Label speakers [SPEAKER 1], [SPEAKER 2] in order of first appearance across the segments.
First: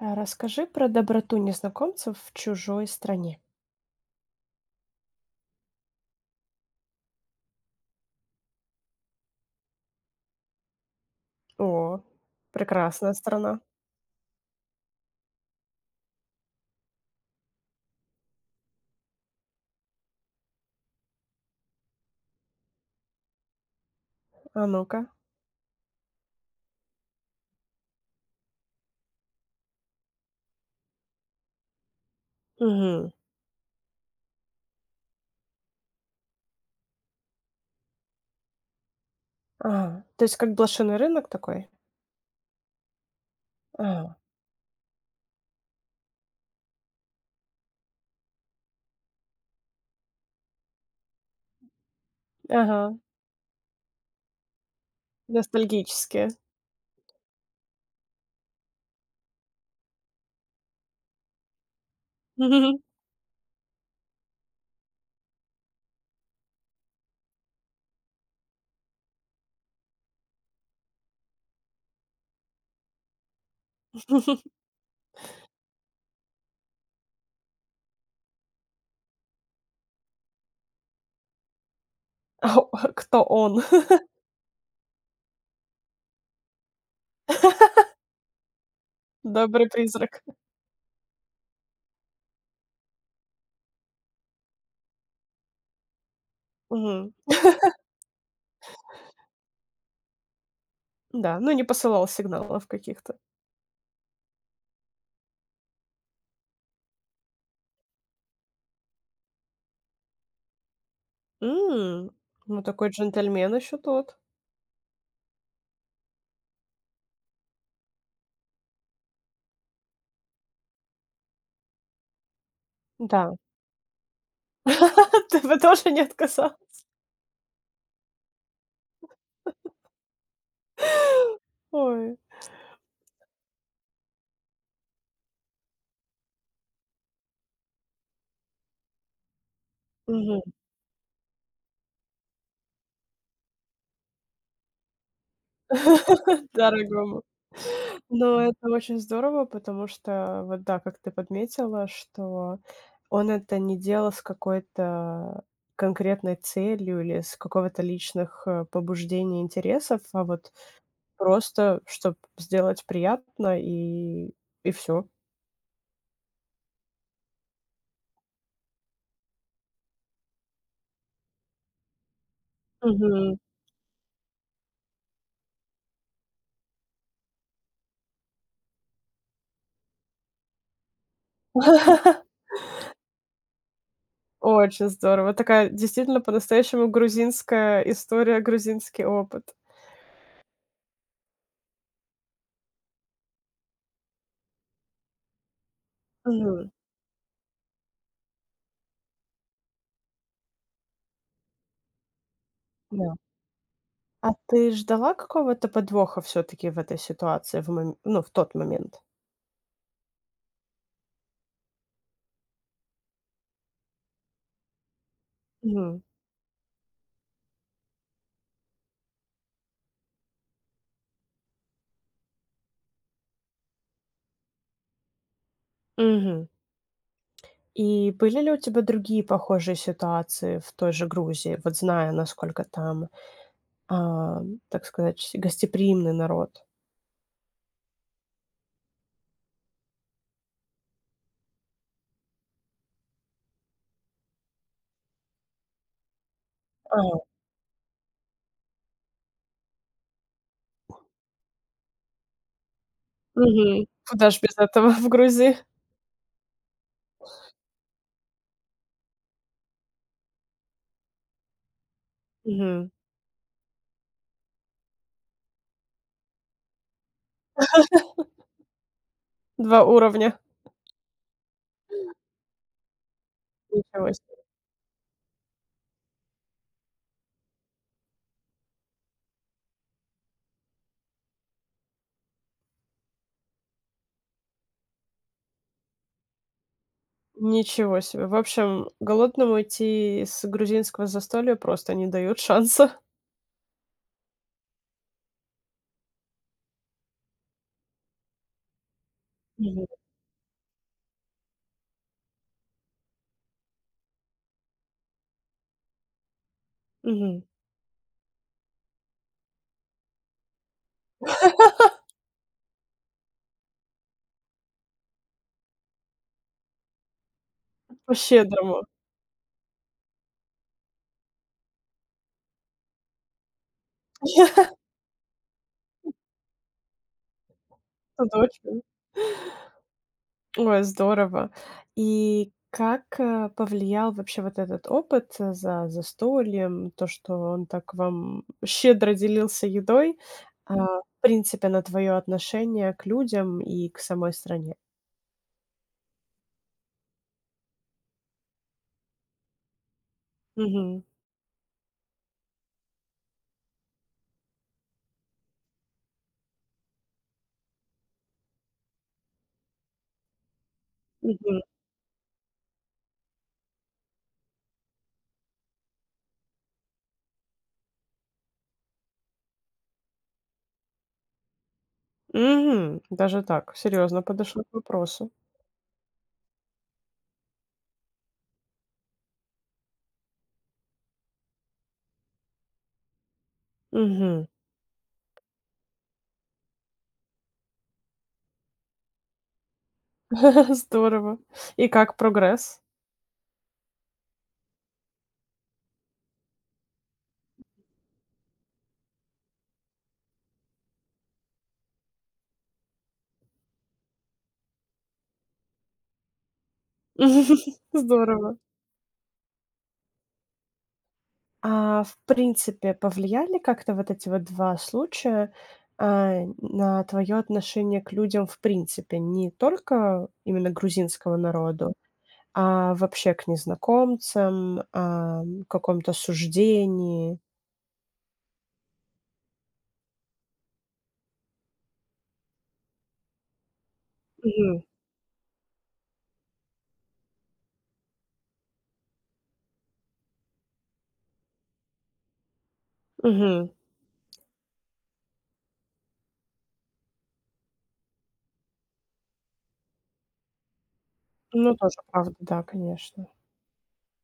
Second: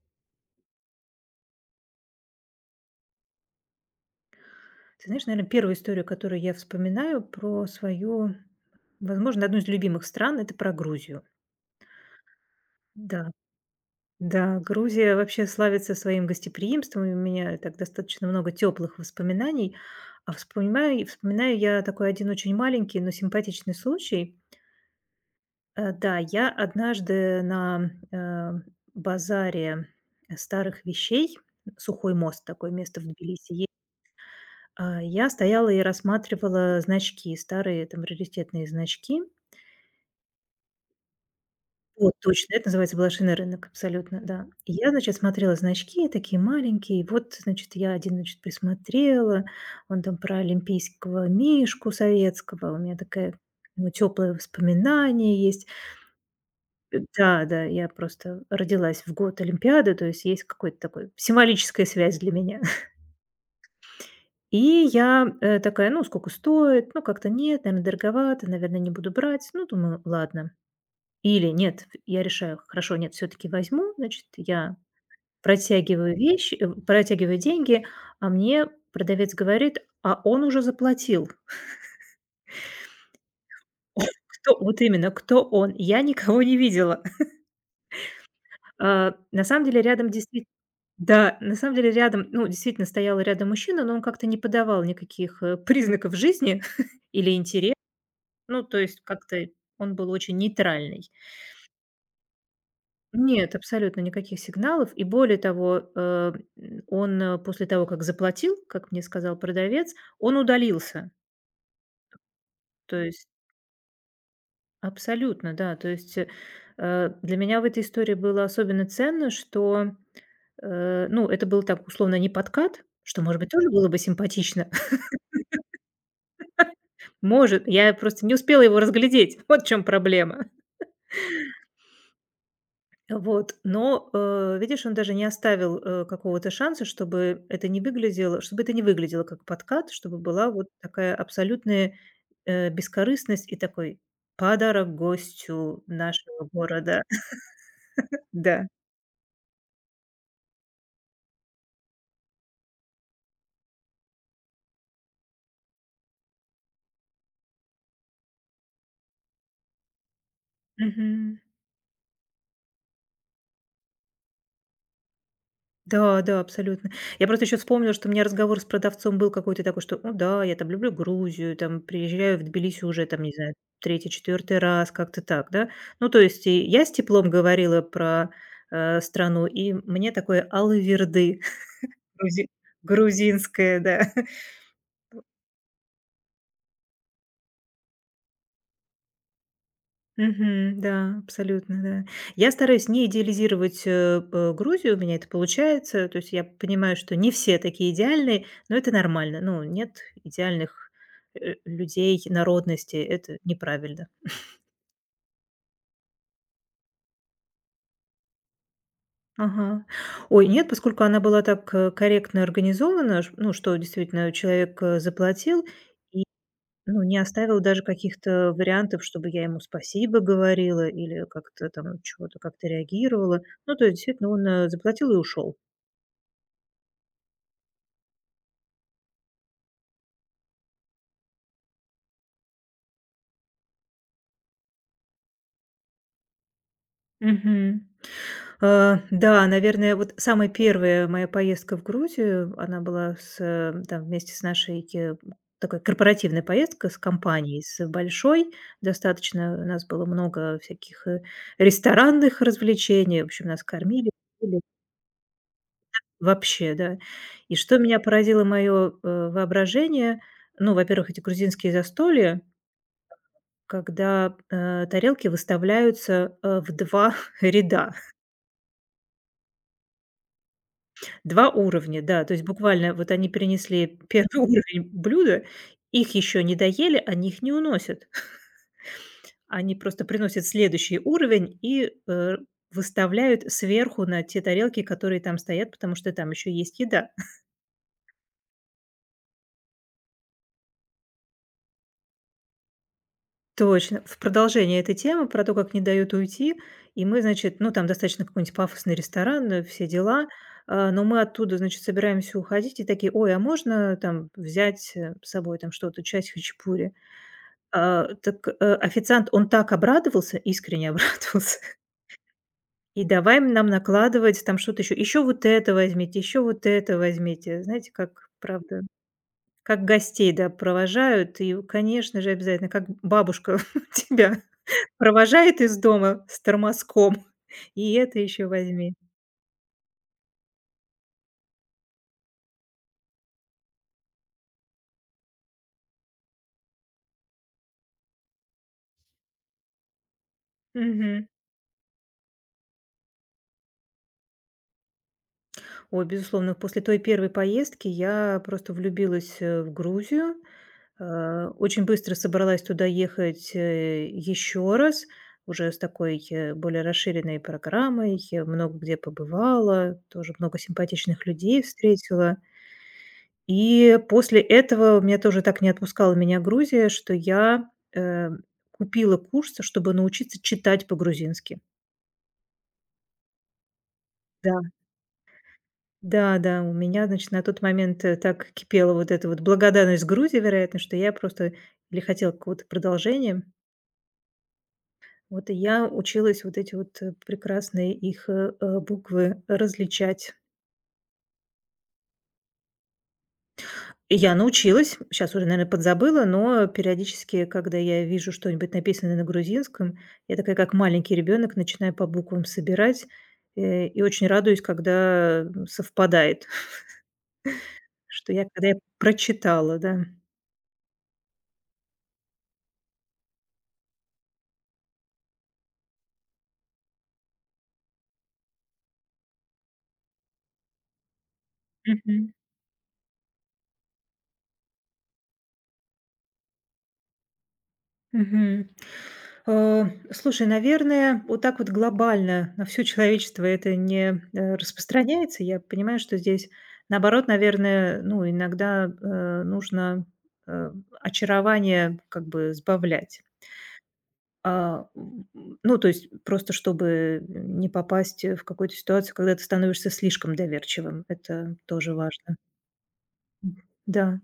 [SPEAKER 1] А расскажи про доброту незнакомцев в чужой стране.
[SPEAKER 2] Ты знаешь, наверное, первую историю, которую я вспоминаю про свою, возможно, одну из любимых стран- это про Грузию.
[SPEAKER 1] О, прекрасная
[SPEAKER 2] Да,
[SPEAKER 1] страна.
[SPEAKER 2] да, Грузия вообще славится своим гостеприимством, и у меня так достаточно много теплых воспоминаний. А вспоминаю я такой один очень маленький, но симпатичный случай.
[SPEAKER 1] А ну-ка.
[SPEAKER 2] Да, я однажды на, базаре старых вещей, Сухой мост- такое место в
[SPEAKER 1] Угу.
[SPEAKER 2] Тбилиси. А я стояла и рассматривала значки, старые там раритетные значки.
[SPEAKER 1] Ага. То есть как блошиный рынок такой?
[SPEAKER 2] Вот, точно, это называется "Блошиный рынок",
[SPEAKER 1] Ага.
[SPEAKER 2] абсолютно, да. И я, значит, смотрела значки, такие маленькие. И вот, значит, я один, значит, присмотрела, он там про олимпийского мишку советского. У
[SPEAKER 1] Ага.
[SPEAKER 2] меня такая, теплое воспоминание есть.
[SPEAKER 1] Ностальгические.
[SPEAKER 2] Да, я просто родилась в год Олимпиады, то есть есть какой-то такой символическая связь для меня. И я, такая: "Ну, сколько стоит? Ну, как-то нет, наверное, дороговато, наверное, не буду брать". Ну, думаю, ладно. Или нет, я решаю: хорошо, нет, все таки возьму. Значит, я протягиваю вещи, протягиваю деньги, а мне продавец говорит: "А он уже заплатил".
[SPEAKER 1] А о кто он?
[SPEAKER 2] Он кто вот именно, кто он? Я никого не видела. А, на самом
[SPEAKER 1] Добрый
[SPEAKER 2] деле рядом
[SPEAKER 1] призрак.
[SPEAKER 2] действительно, да, на самом деле рядом, ну, действительно стоял рядом мужчина, но он как-то не подавал никаких, признаков жизни
[SPEAKER 1] Мгм.
[SPEAKER 2] или интереса. Ну, то есть как-то он был очень нейтральный.
[SPEAKER 1] Да, ну не посылал сигналов каких-то.
[SPEAKER 2] Нет, абсолютно никаких сигналов. И более того, он, после того, как заплатил, как мне сказал продавец, он удалился.
[SPEAKER 1] М, ну такой
[SPEAKER 2] То есть
[SPEAKER 1] джентльмен еще тот.
[SPEAKER 2] абсолютно, да. То есть, для меня в этой истории было особенно ценно, что, ну, это был так условно не подкат, что,
[SPEAKER 1] Да.
[SPEAKER 2] может быть, тоже было бы симпатично.
[SPEAKER 1] Ты бы тоже не отказал.
[SPEAKER 2] Может, я просто не успела его разглядеть. Вот в чём проблема.
[SPEAKER 1] Ой.
[SPEAKER 2] Вот, но, видишь, он даже не оставил, какого-то шанса, чтобы это не выглядело как подкат, чтобы
[SPEAKER 1] Мгм.
[SPEAKER 2] была вот такая абсолютная, бескорыстность и такой подарок гостю нашего города.
[SPEAKER 1] Дорогому. Но
[SPEAKER 2] Да.
[SPEAKER 1] это очень здорово, потому что, вот да, как ты подметила, что он это не делал с какой-то конкретной целью или с какого-то личных побуждений, интересов, а вот
[SPEAKER 2] Мгм.
[SPEAKER 1] просто, чтобы сделать приятно и все.
[SPEAKER 2] Да, да, абсолютно. Я просто еще вспомнила, что у меня разговор с продавцом был какой-то такой, что, ну да, я там люблю Грузию, там приезжаю в Тбилиси уже, там, не
[SPEAKER 1] Мгм.
[SPEAKER 2] знаю, третий, четвертый раз, как-то так, да. Ну, то есть и я с теплом говорила про страну, и мне такое алаверды грузи- грузинское, да.
[SPEAKER 1] Очень здорово. Такая действительно по-настоящему грузинская история, грузинский опыт.
[SPEAKER 2] Мгм. Да, абсолютно, да. Я стараюсь не идеализировать, Грузию, у меня это получается. То есть я
[SPEAKER 1] Мгм.
[SPEAKER 2] понимаю, что не все такие идеальные, но это нормально. Ну, нет идеальных, людей, народностей.
[SPEAKER 1] Да.
[SPEAKER 2] Это неправильно.
[SPEAKER 1] А ты ждала какого-то подвоха все таки в этой ситуации в мом ну, в тот момент?
[SPEAKER 2] Ага. Ой, нет, поскольку она была так, корректно организована, ш ну, что действительно человек, заплатил.
[SPEAKER 1] Мгм.
[SPEAKER 2] Ну, не оставил даже каких-то вариантов, чтобы я ему спасибо говорила или как-то там чего-то как-то реагировала. Ну, то есть, действительно, он заплатил и ушел.
[SPEAKER 1] Мгм. И были ли у тебя другие похожие ситуации в той же Грузии, вот зная, насколько там, а, так сказать, гостеприимный народ?
[SPEAKER 2] Мгм. Да, наверное, вот самая первая моя поездка в Грузию, она была с, там, вместе с нашей такой корпоративная поездка с
[SPEAKER 1] А,
[SPEAKER 2] компанией, с большой достаточно. У нас было много всяких ресторанных развлечений, в общем, нас
[SPEAKER 1] мгм.
[SPEAKER 2] кормили.
[SPEAKER 1] Куда ж без
[SPEAKER 2] Пили.
[SPEAKER 1] этого в Грузии?
[SPEAKER 2] Вообще, да. И что меня поразило мое, воображение, ну, во-первых, эти грузинские застолья,
[SPEAKER 1] Мгм.
[SPEAKER 2] когда, тарелки выставляются, в 2 ряда,
[SPEAKER 1] 2 уровня.
[SPEAKER 2] два уровня, да. То есть буквально вот они принесли
[SPEAKER 1] Ничего
[SPEAKER 2] первый
[SPEAKER 1] себе.
[SPEAKER 2] уровень блюда, их еще не доели, они их не уносят. Они просто приносят следующий уровень и, выставляют сверху на те тарелки, которые там стоят, потому что там еще есть еда.
[SPEAKER 1] Ничего себе. В общем, голодному идти с грузинского застолья просто не дают шанса.
[SPEAKER 2] Точно. В продолжение этой темы про то, как не дают уйти. И мы, значит, ну, там достаточно какой-нибудь пафосный ресторан, все
[SPEAKER 1] Мгм.
[SPEAKER 2] дела. А, но мы оттуда, значит, собираемся уходить и такие: "Ой, а можно там взять, с собой там что-то, часть хачапури?"
[SPEAKER 1] Мгм.
[SPEAKER 2] А, так, официант, он так обрадовался, искренне обрадовался, и давай нам накладывать там что-то еще, еще вот это возьмите, еще вот это возьмите". Знаете, как, правда,
[SPEAKER 1] По-щедрому.
[SPEAKER 2] как гостей, да, провожают. И, конечно же, обязательно, как бабушка тебя провожает из дома с тормозком, и это
[SPEAKER 1] Тут
[SPEAKER 2] еще
[SPEAKER 1] очень.
[SPEAKER 2] возьми.
[SPEAKER 1] Ой, здорово. И как, повлиял вообще вот этот опыт, за застольем, то, что он так вам щедро делился едой, а, в
[SPEAKER 2] Мгм.
[SPEAKER 1] принципе, на твое отношение к людям и к самой стране?
[SPEAKER 2] Ой, безусловно, после той первой поездки я просто влюбилась, в Грузию.
[SPEAKER 1] Мгм.
[SPEAKER 2] Очень быстро собралась туда ехать, еще раз, уже с такой, более расширенной программой. Я много где побывала, тоже много симпатичных
[SPEAKER 1] Мгм.
[SPEAKER 2] людей встретила. И после этого у меня тоже так не отпускала меня Грузия, что я, э, купила курс, чтобы научиться читать по-грузински.
[SPEAKER 1] Мгм. Даже так, серьезно,
[SPEAKER 2] Да.
[SPEAKER 1] подошла к вопросу.
[SPEAKER 2] Да, да, у меня, значит, на тот момент, так кипела вот эта вот благодарность Грузии, вероятно, что я просто или хотела какого-то продолжения.
[SPEAKER 1] Мгм.
[SPEAKER 2] Вот и я училась вот эти вот, э, прекрасные их, буквы различать.
[SPEAKER 1] Здорово. И как прогресс?
[SPEAKER 2] И я научилась. Сейчас уже, наверное, подзабыла, но периодически, когда я вижу что-нибудь написанное на грузинском, я такая, как маленький ребенок, начинаю по буквам собирать, и очень радуюсь, когда, совпадает, что я
[SPEAKER 1] Здорово.
[SPEAKER 2] когда я прочитала, да.
[SPEAKER 1] А в принципе, повлияли как-то вот эти вот 2 случая, а, на твое отношение к людям в принципе? Не только именно грузинскому народу,
[SPEAKER 2] Мгм.
[SPEAKER 1] а вообще к незнакомцам, ам, каком-то суждении?
[SPEAKER 2] Мгм. Э, Слушай, наверное, вот так вот глобально на всё человечество это не,
[SPEAKER 1] Мгм,
[SPEAKER 2] распространяется. Я понимаю, что здесь, наоборот, наверное, ну, иногда, нужно, э, очарование как бы сбавлять.
[SPEAKER 1] мгм.
[SPEAKER 2] А, м, ну, то есть просто чтобы не попасть, в какую-то ситуацию, когда ты становишься слишком доверчивым. Это
[SPEAKER 1] Ну,
[SPEAKER 2] тоже
[SPEAKER 1] тоже
[SPEAKER 2] важно.
[SPEAKER 1] правда, да, конечно.
[SPEAKER 2] М, да,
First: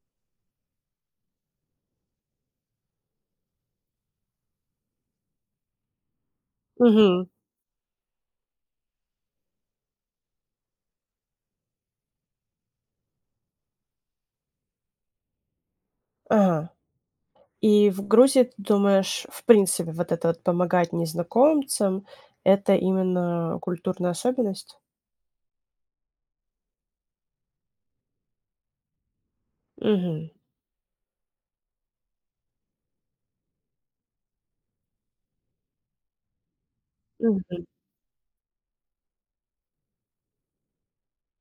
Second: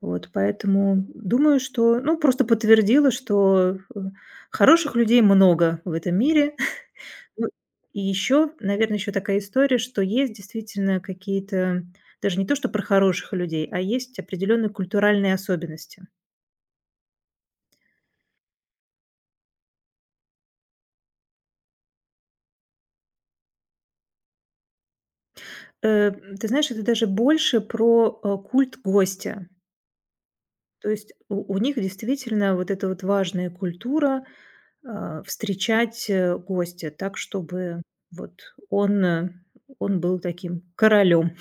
[SPEAKER 2] вот поэтому думаю, что, ну, просто подтвердила, что, хороших людей много в этом мире.
[SPEAKER 1] Мгм.
[SPEAKER 2] Ну, и еще, наверное, еще такая история, что есть действительно какие-то даже не то, что про хороших людей, а есть определенные культуральные особенности.
[SPEAKER 1] Ага. И в Грузии, ты думаешь, в принципе, вот это вот помогать незнакомцам — это именно культурная особенность?
[SPEAKER 2] Э, Ты знаешь, это даже больше про, культ гостя.
[SPEAKER 1] Мгм,
[SPEAKER 2] То есть у них действительно вот эта вот важная культура, а, встречать, гостя так,
[SPEAKER 1] мгм.
[SPEAKER 2] чтобы вот он, он был таким королем.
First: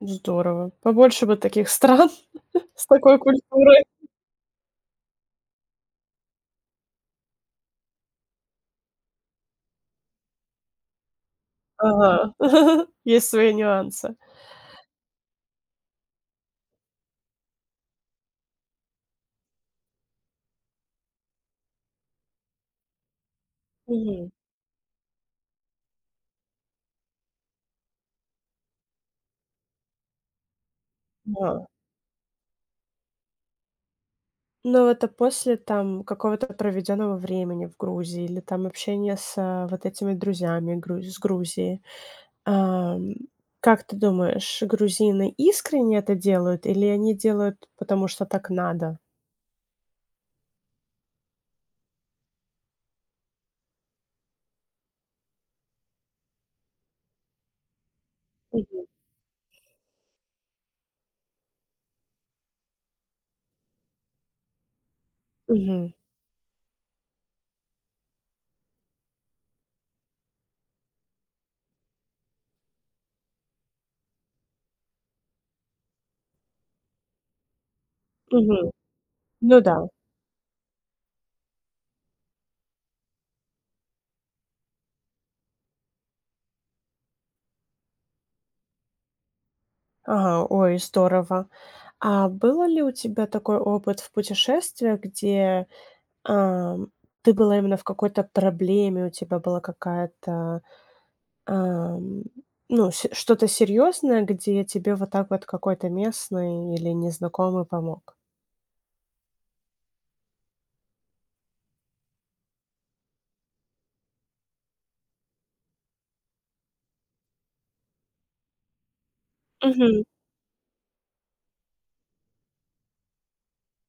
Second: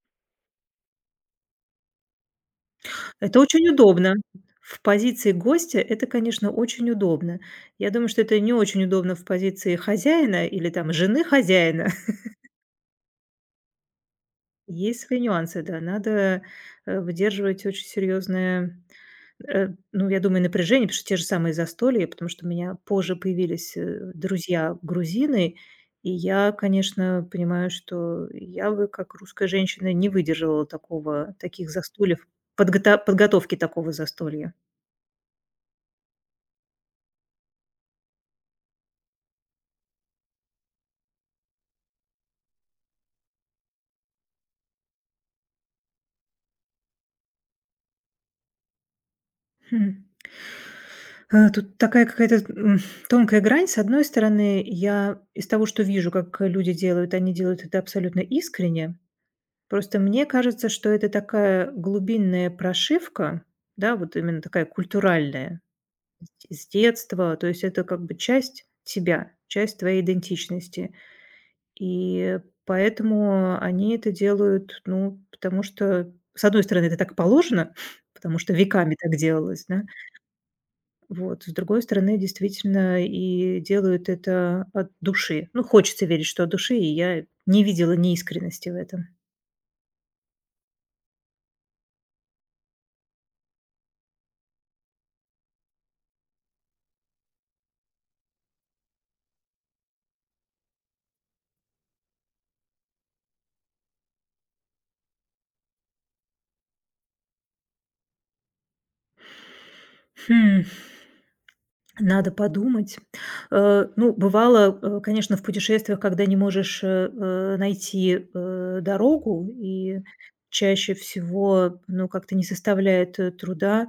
[SPEAKER 1] Здорово. Побольше бы таких стран с такой
[SPEAKER 2] Это очень
[SPEAKER 1] культурой.
[SPEAKER 2] удобно. В позиции гостя это, конечно, очень удобно. Я думаю, что это не очень удобно в позиции хозяина или там жены хозяина.
[SPEAKER 1] Ага. Есть свои нюансы.
[SPEAKER 2] Есть свои нюансы, да. Надо, выдерживать очень серьезное, ну, я думаю, напряжение, потому что те же самые застолья, потому что у меня позже появились,
[SPEAKER 1] Мгм.
[SPEAKER 2] друзья-грузины, и я, конечно, понимаю, что я бы, как русская женщина, не выдержала такого
[SPEAKER 1] Да.
[SPEAKER 2] таких застольев, подготовки такого застолья.
[SPEAKER 1] Но это после там какого-то проведенного времени в Грузии или там общения с, а, вот этими друзьями гру с Грузии. Ам, как ты думаешь, грузины искренне это делают или они делают, потому что так надо?
[SPEAKER 2] Хм. Тут такая какая-то, тонкая грань. С одной стороны, я из того, что вижу, как люди делают, они делают это абсолютно
[SPEAKER 1] Мгм.
[SPEAKER 2] искренне. Просто мне кажется, что это такая глубинная прошивка, да, вот именно такая культуральная
[SPEAKER 1] Мгм.
[SPEAKER 2] с детства. То есть это как бы часть тебя, часть твоей идентичности. И поэтому они это делают, ну, потому что, с одной стороны, это так положено, потому что
[SPEAKER 1] Мгм.
[SPEAKER 2] веками так
[SPEAKER 1] Ну
[SPEAKER 2] делалось,
[SPEAKER 1] да.
[SPEAKER 2] да. Вот. С другой стороны, действительно, и делают это от души. Ну, хочется верить, что от души, и я не видела неискренности в этом.
[SPEAKER 1] Ага, ой, здорово. А было ли у тебя такой опыт в путешествиях, где ам, ты была именно в какой-то проблеме, у тебя была какая-то, ам, ну, с что-то серьезное, где тебе вот так вот какой-то местный или незнакомый помог?
[SPEAKER 2] Хм, надо подумать. Ну, бывало, конечно, в путешествиях, когда не можешь найти дорогу, и
[SPEAKER 1] Мгм,
[SPEAKER 2] чаще всего, ну, как-то не составляет труда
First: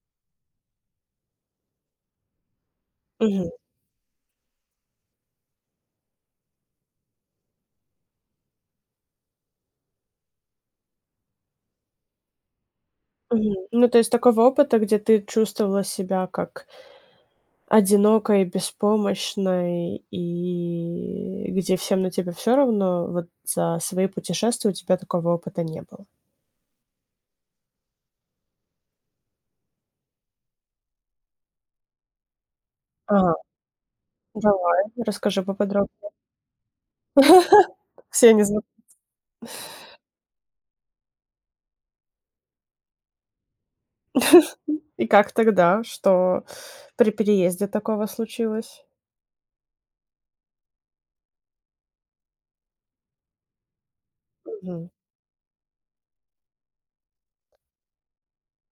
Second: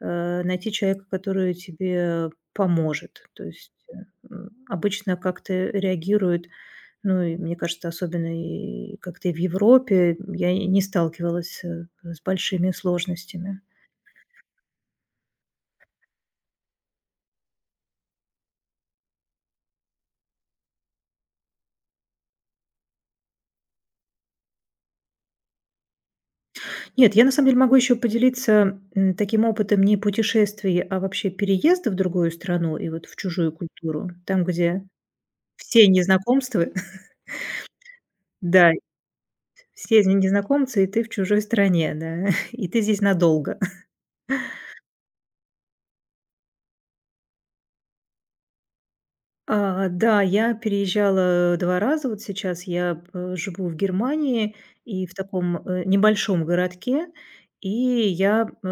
[SPEAKER 2] найти человека, который тебе поможет. То
[SPEAKER 1] мгм,
[SPEAKER 2] есть э, м, обычно как-то реагируют. Ну и мне кажется, особенно и как-то и в Европе я и не сталкивалась, с большими
[SPEAKER 1] мгм.
[SPEAKER 2] сложностями.
[SPEAKER 1] Ну, то есть такого опыта, где ты чувствовала себя как одинокой, беспомощной и где всем на тебя все равно, вот за свои путешествия у тебя такого опыта не было.
[SPEAKER 2] Нет, я на самом деле могу еще поделиться, таким опытом не путешествий, а вообще переезда в другую страну и вот в
[SPEAKER 1] А,
[SPEAKER 2] чужую культуру. Там, где
[SPEAKER 1] давай, расскажи
[SPEAKER 2] все
[SPEAKER 1] поподробнее.
[SPEAKER 2] незнакомства,
[SPEAKER 1] Все не знают.
[SPEAKER 2] да, все незнакомцы, и ты в чужой стране, да, и ты здесь надолго.
[SPEAKER 1] И как тогда? Что при переезде такого случилось?
[SPEAKER 2] А, да, я переезжала 2 раза. Вот сейчас я, живу в Германии
[SPEAKER 1] Мгм.
[SPEAKER 2] и в таком, небольшом городке. И я, э,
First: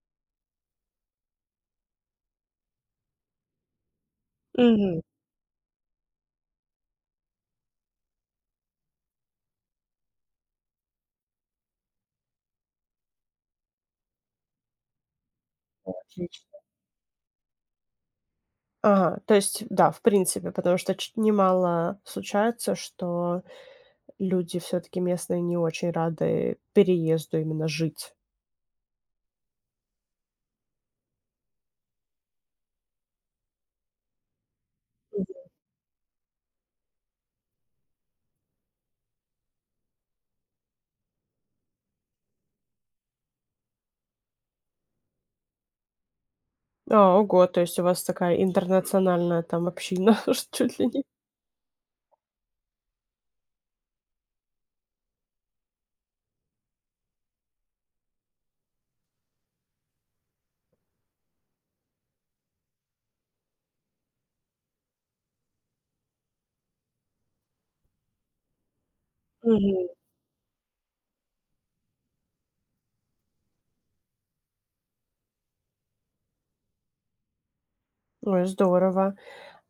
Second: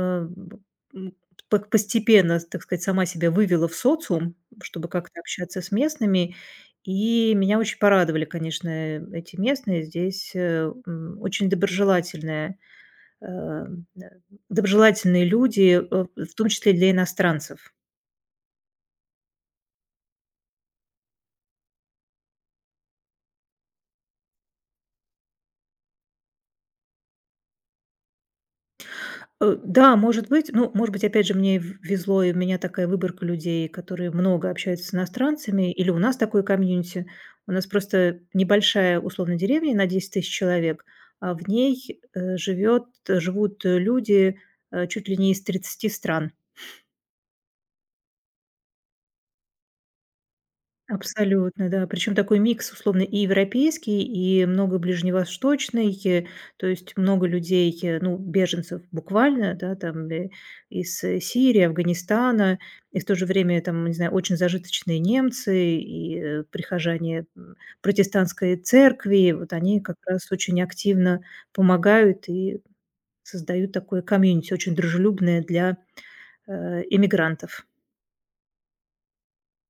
[SPEAKER 2] м, по постепенно, так сказать, сама себя вывела в социум, чтобы
[SPEAKER 1] Мгм.
[SPEAKER 2] как-то общаться с местными. И меня очень порадовали, конечно, эти местные. Здесь, очень доброжелательные, э, м, э, доброжелательные люди, в том
[SPEAKER 1] Отлично.
[SPEAKER 2] числе для иностранцев.
[SPEAKER 1] Ага, то есть, да, в принципе, потому что ч немало случается, что люди все таки местные не очень рады переезду именно жить.
[SPEAKER 2] Да, может быть. Ну, может быть, опять же, мне в везло, и у меня такая выборка людей, которые много общаются с
[SPEAKER 1] Мгм.
[SPEAKER 2] иностранцами, или у нас такой комьюнити. У нас просто небольшая, условно, деревня на 10 тысяч человек, а в ней, живет живут люди, чуть ли не из 30 стран.
[SPEAKER 1] А, ого, то есть у вас такая интернациональная там община, что чуть ли не.
[SPEAKER 2] Абсолютно, да. Причем такой микс, условно, и европейский, и много ближневосточный, то есть много людей, ну, беженцев буквально, да, там из Сирии, Афганистана, и в то же время там, не знаю, очень зажиточные немцы и прихожане протестантской церкви, вот они
[SPEAKER 1] Мгм.
[SPEAKER 2] как раз очень активно помогают и создают такое комьюнити, очень дружелюбное для иммигрантов.
[SPEAKER 1] Ой, здорово.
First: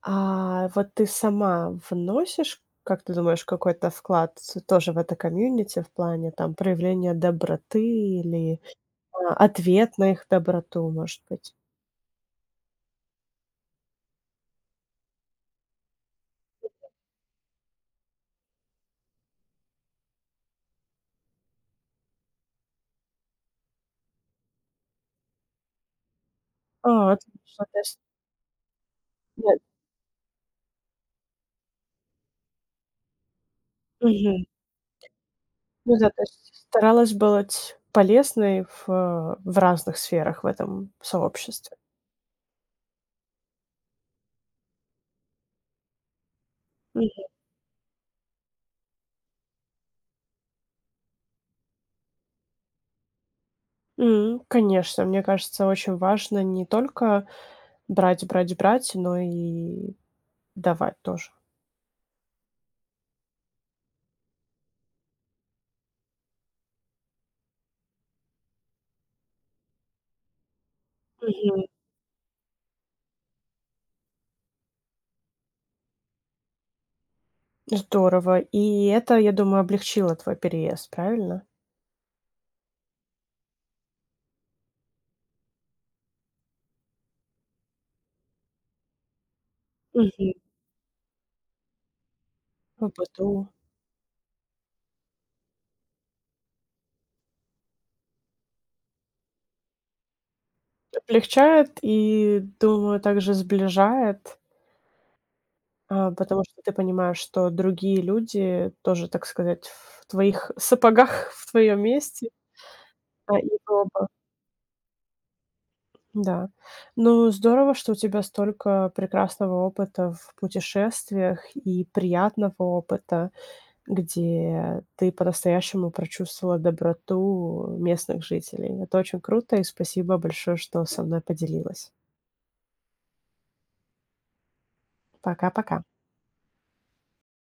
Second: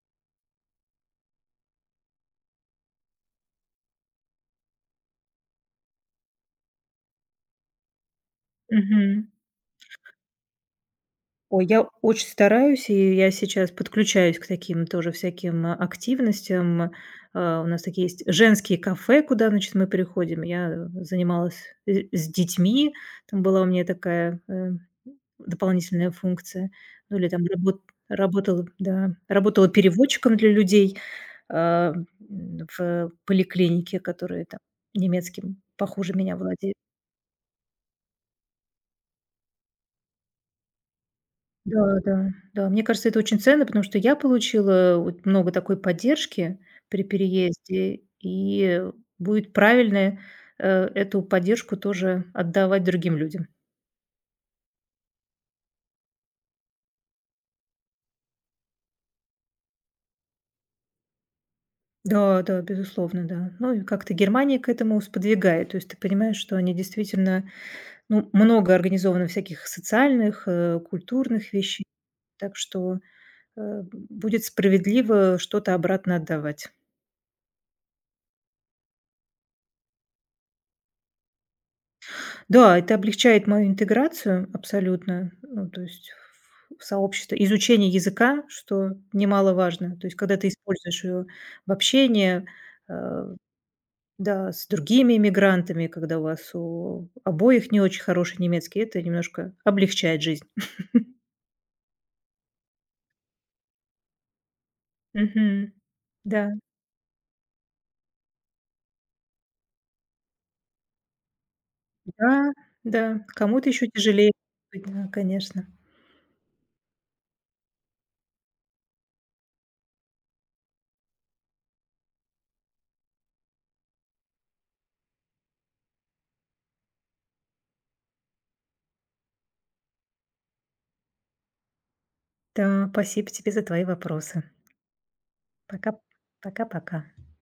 [SPEAKER 1] А вот ты сама вносишь, как ты думаешь, какой-то вклад с тоже в это комьюнити в плане там проявления доброты или,
[SPEAKER 2] Мгм.
[SPEAKER 1] а, ответ на их доброту, может быть?
[SPEAKER 2] Ой, я очень стараюсь, и я сейчас подключаюсь к таким тоже всяким, а, активностям. А, у нас такие есть женские кафе, куда, значит, мы приходим. Я, занималась, с детьми, там была у меня такая, дополнительная функция.
[SPEAKER 1] А,
[SPEAKER 2] Ну, или там
[SPEAKER 1] отлично. То есть
[SPEAKER 2] работала, да,
[SPEAKER 1] нет.
[SPEAKER 2] работала переводчиком для людей, а, м, в поликлинике,
[SPEAKER 1] Мгм.
[SPEAKER 2] которые там немецким
[SPEAKER 1] Ну да,
[SPEAKER 2] похуже
[SPEAKER 1] то
[SPEAKER 2] меня
[SPEAKER 1] есть
[SPEAKER 2] владеют.
[SPEAKER 1] старалась быть полезной в, в разных сферах в этом сообществе.
[SPEAKER 2] Да, да, да. Мне кажется, это очень ценно, потому что я получила вот много такой поддержки при
[SPEAKER 1] Мгм.
[SPEAKER 2] переезде, и будет правильно, эту поддержку тоже отдавать другим людям.
[SPEAKER 1] М, конечно, мне кажется, очень важно не только брать, но и давать тоже.
[SPEAKER 2] Да, да, безусловно, да. Ну и как-то Германия к этому сподвигает. То есть ты понимаешь, что они действительно, ну, много организовано всяких социальных, культурных вещей, так что, э, будет справедливо что-то обратно отдавать.
[SPEAKER 1] Здорово. И это, я думаю, облегчило твой переезд, правильно?
[SPEAKER 2] Да, это облегчает мою интеграцию абсолютно, ну, то есть в сообщество. Изучение языка, что немаловажно. То есть
[SPEAKER 1] Мгм.
[SPEAKER 2] когда ты используешь её в общении,
[SPEAKER 1] В
[SPEAKER 2] э,
[SPEAKER 1] быту.
[SPEAKER 2] да, с другими иммигрантами, когда у вас у обоих не очень хороший немецкий, это немножко облегчает жизнь.
[SPEAKER 1] Облегчает и, думаю, также сближает,
[SPEAKER 2] Мгм.
[SPEAKER 1] а, потому
[SPEAKER 2] Да,
[SPEAKER 1] что ты понимаешь, что другие люди тоже, так сказать, в твоих сапогах, в твоем месте,
[SPEAKER 2] да, да.
[SPEAKER 1] а, и
[SPEAKER 2] Кому-то
[SPEAKER 1] вы
[SPEAKER 2] еще
[SPEAKER 1] оба
[SPEAKER 2] тяжелее, да, конечно.
[SPEAKER 1] да. Ну, здорово, что у тебя столько прекрасного опыта в путешествиях и приятного опыта, где ты по-настоящему прочувствовала доброту местных жителей. Это очень круто, и спасибо большое, что со мной поделилась.
[SPEAKER 2] Да, спасибо тебе за твои вопросы.
[SPEAKER 1] Пока-пока.
[SPEAKER 2] Пока, пока-пока.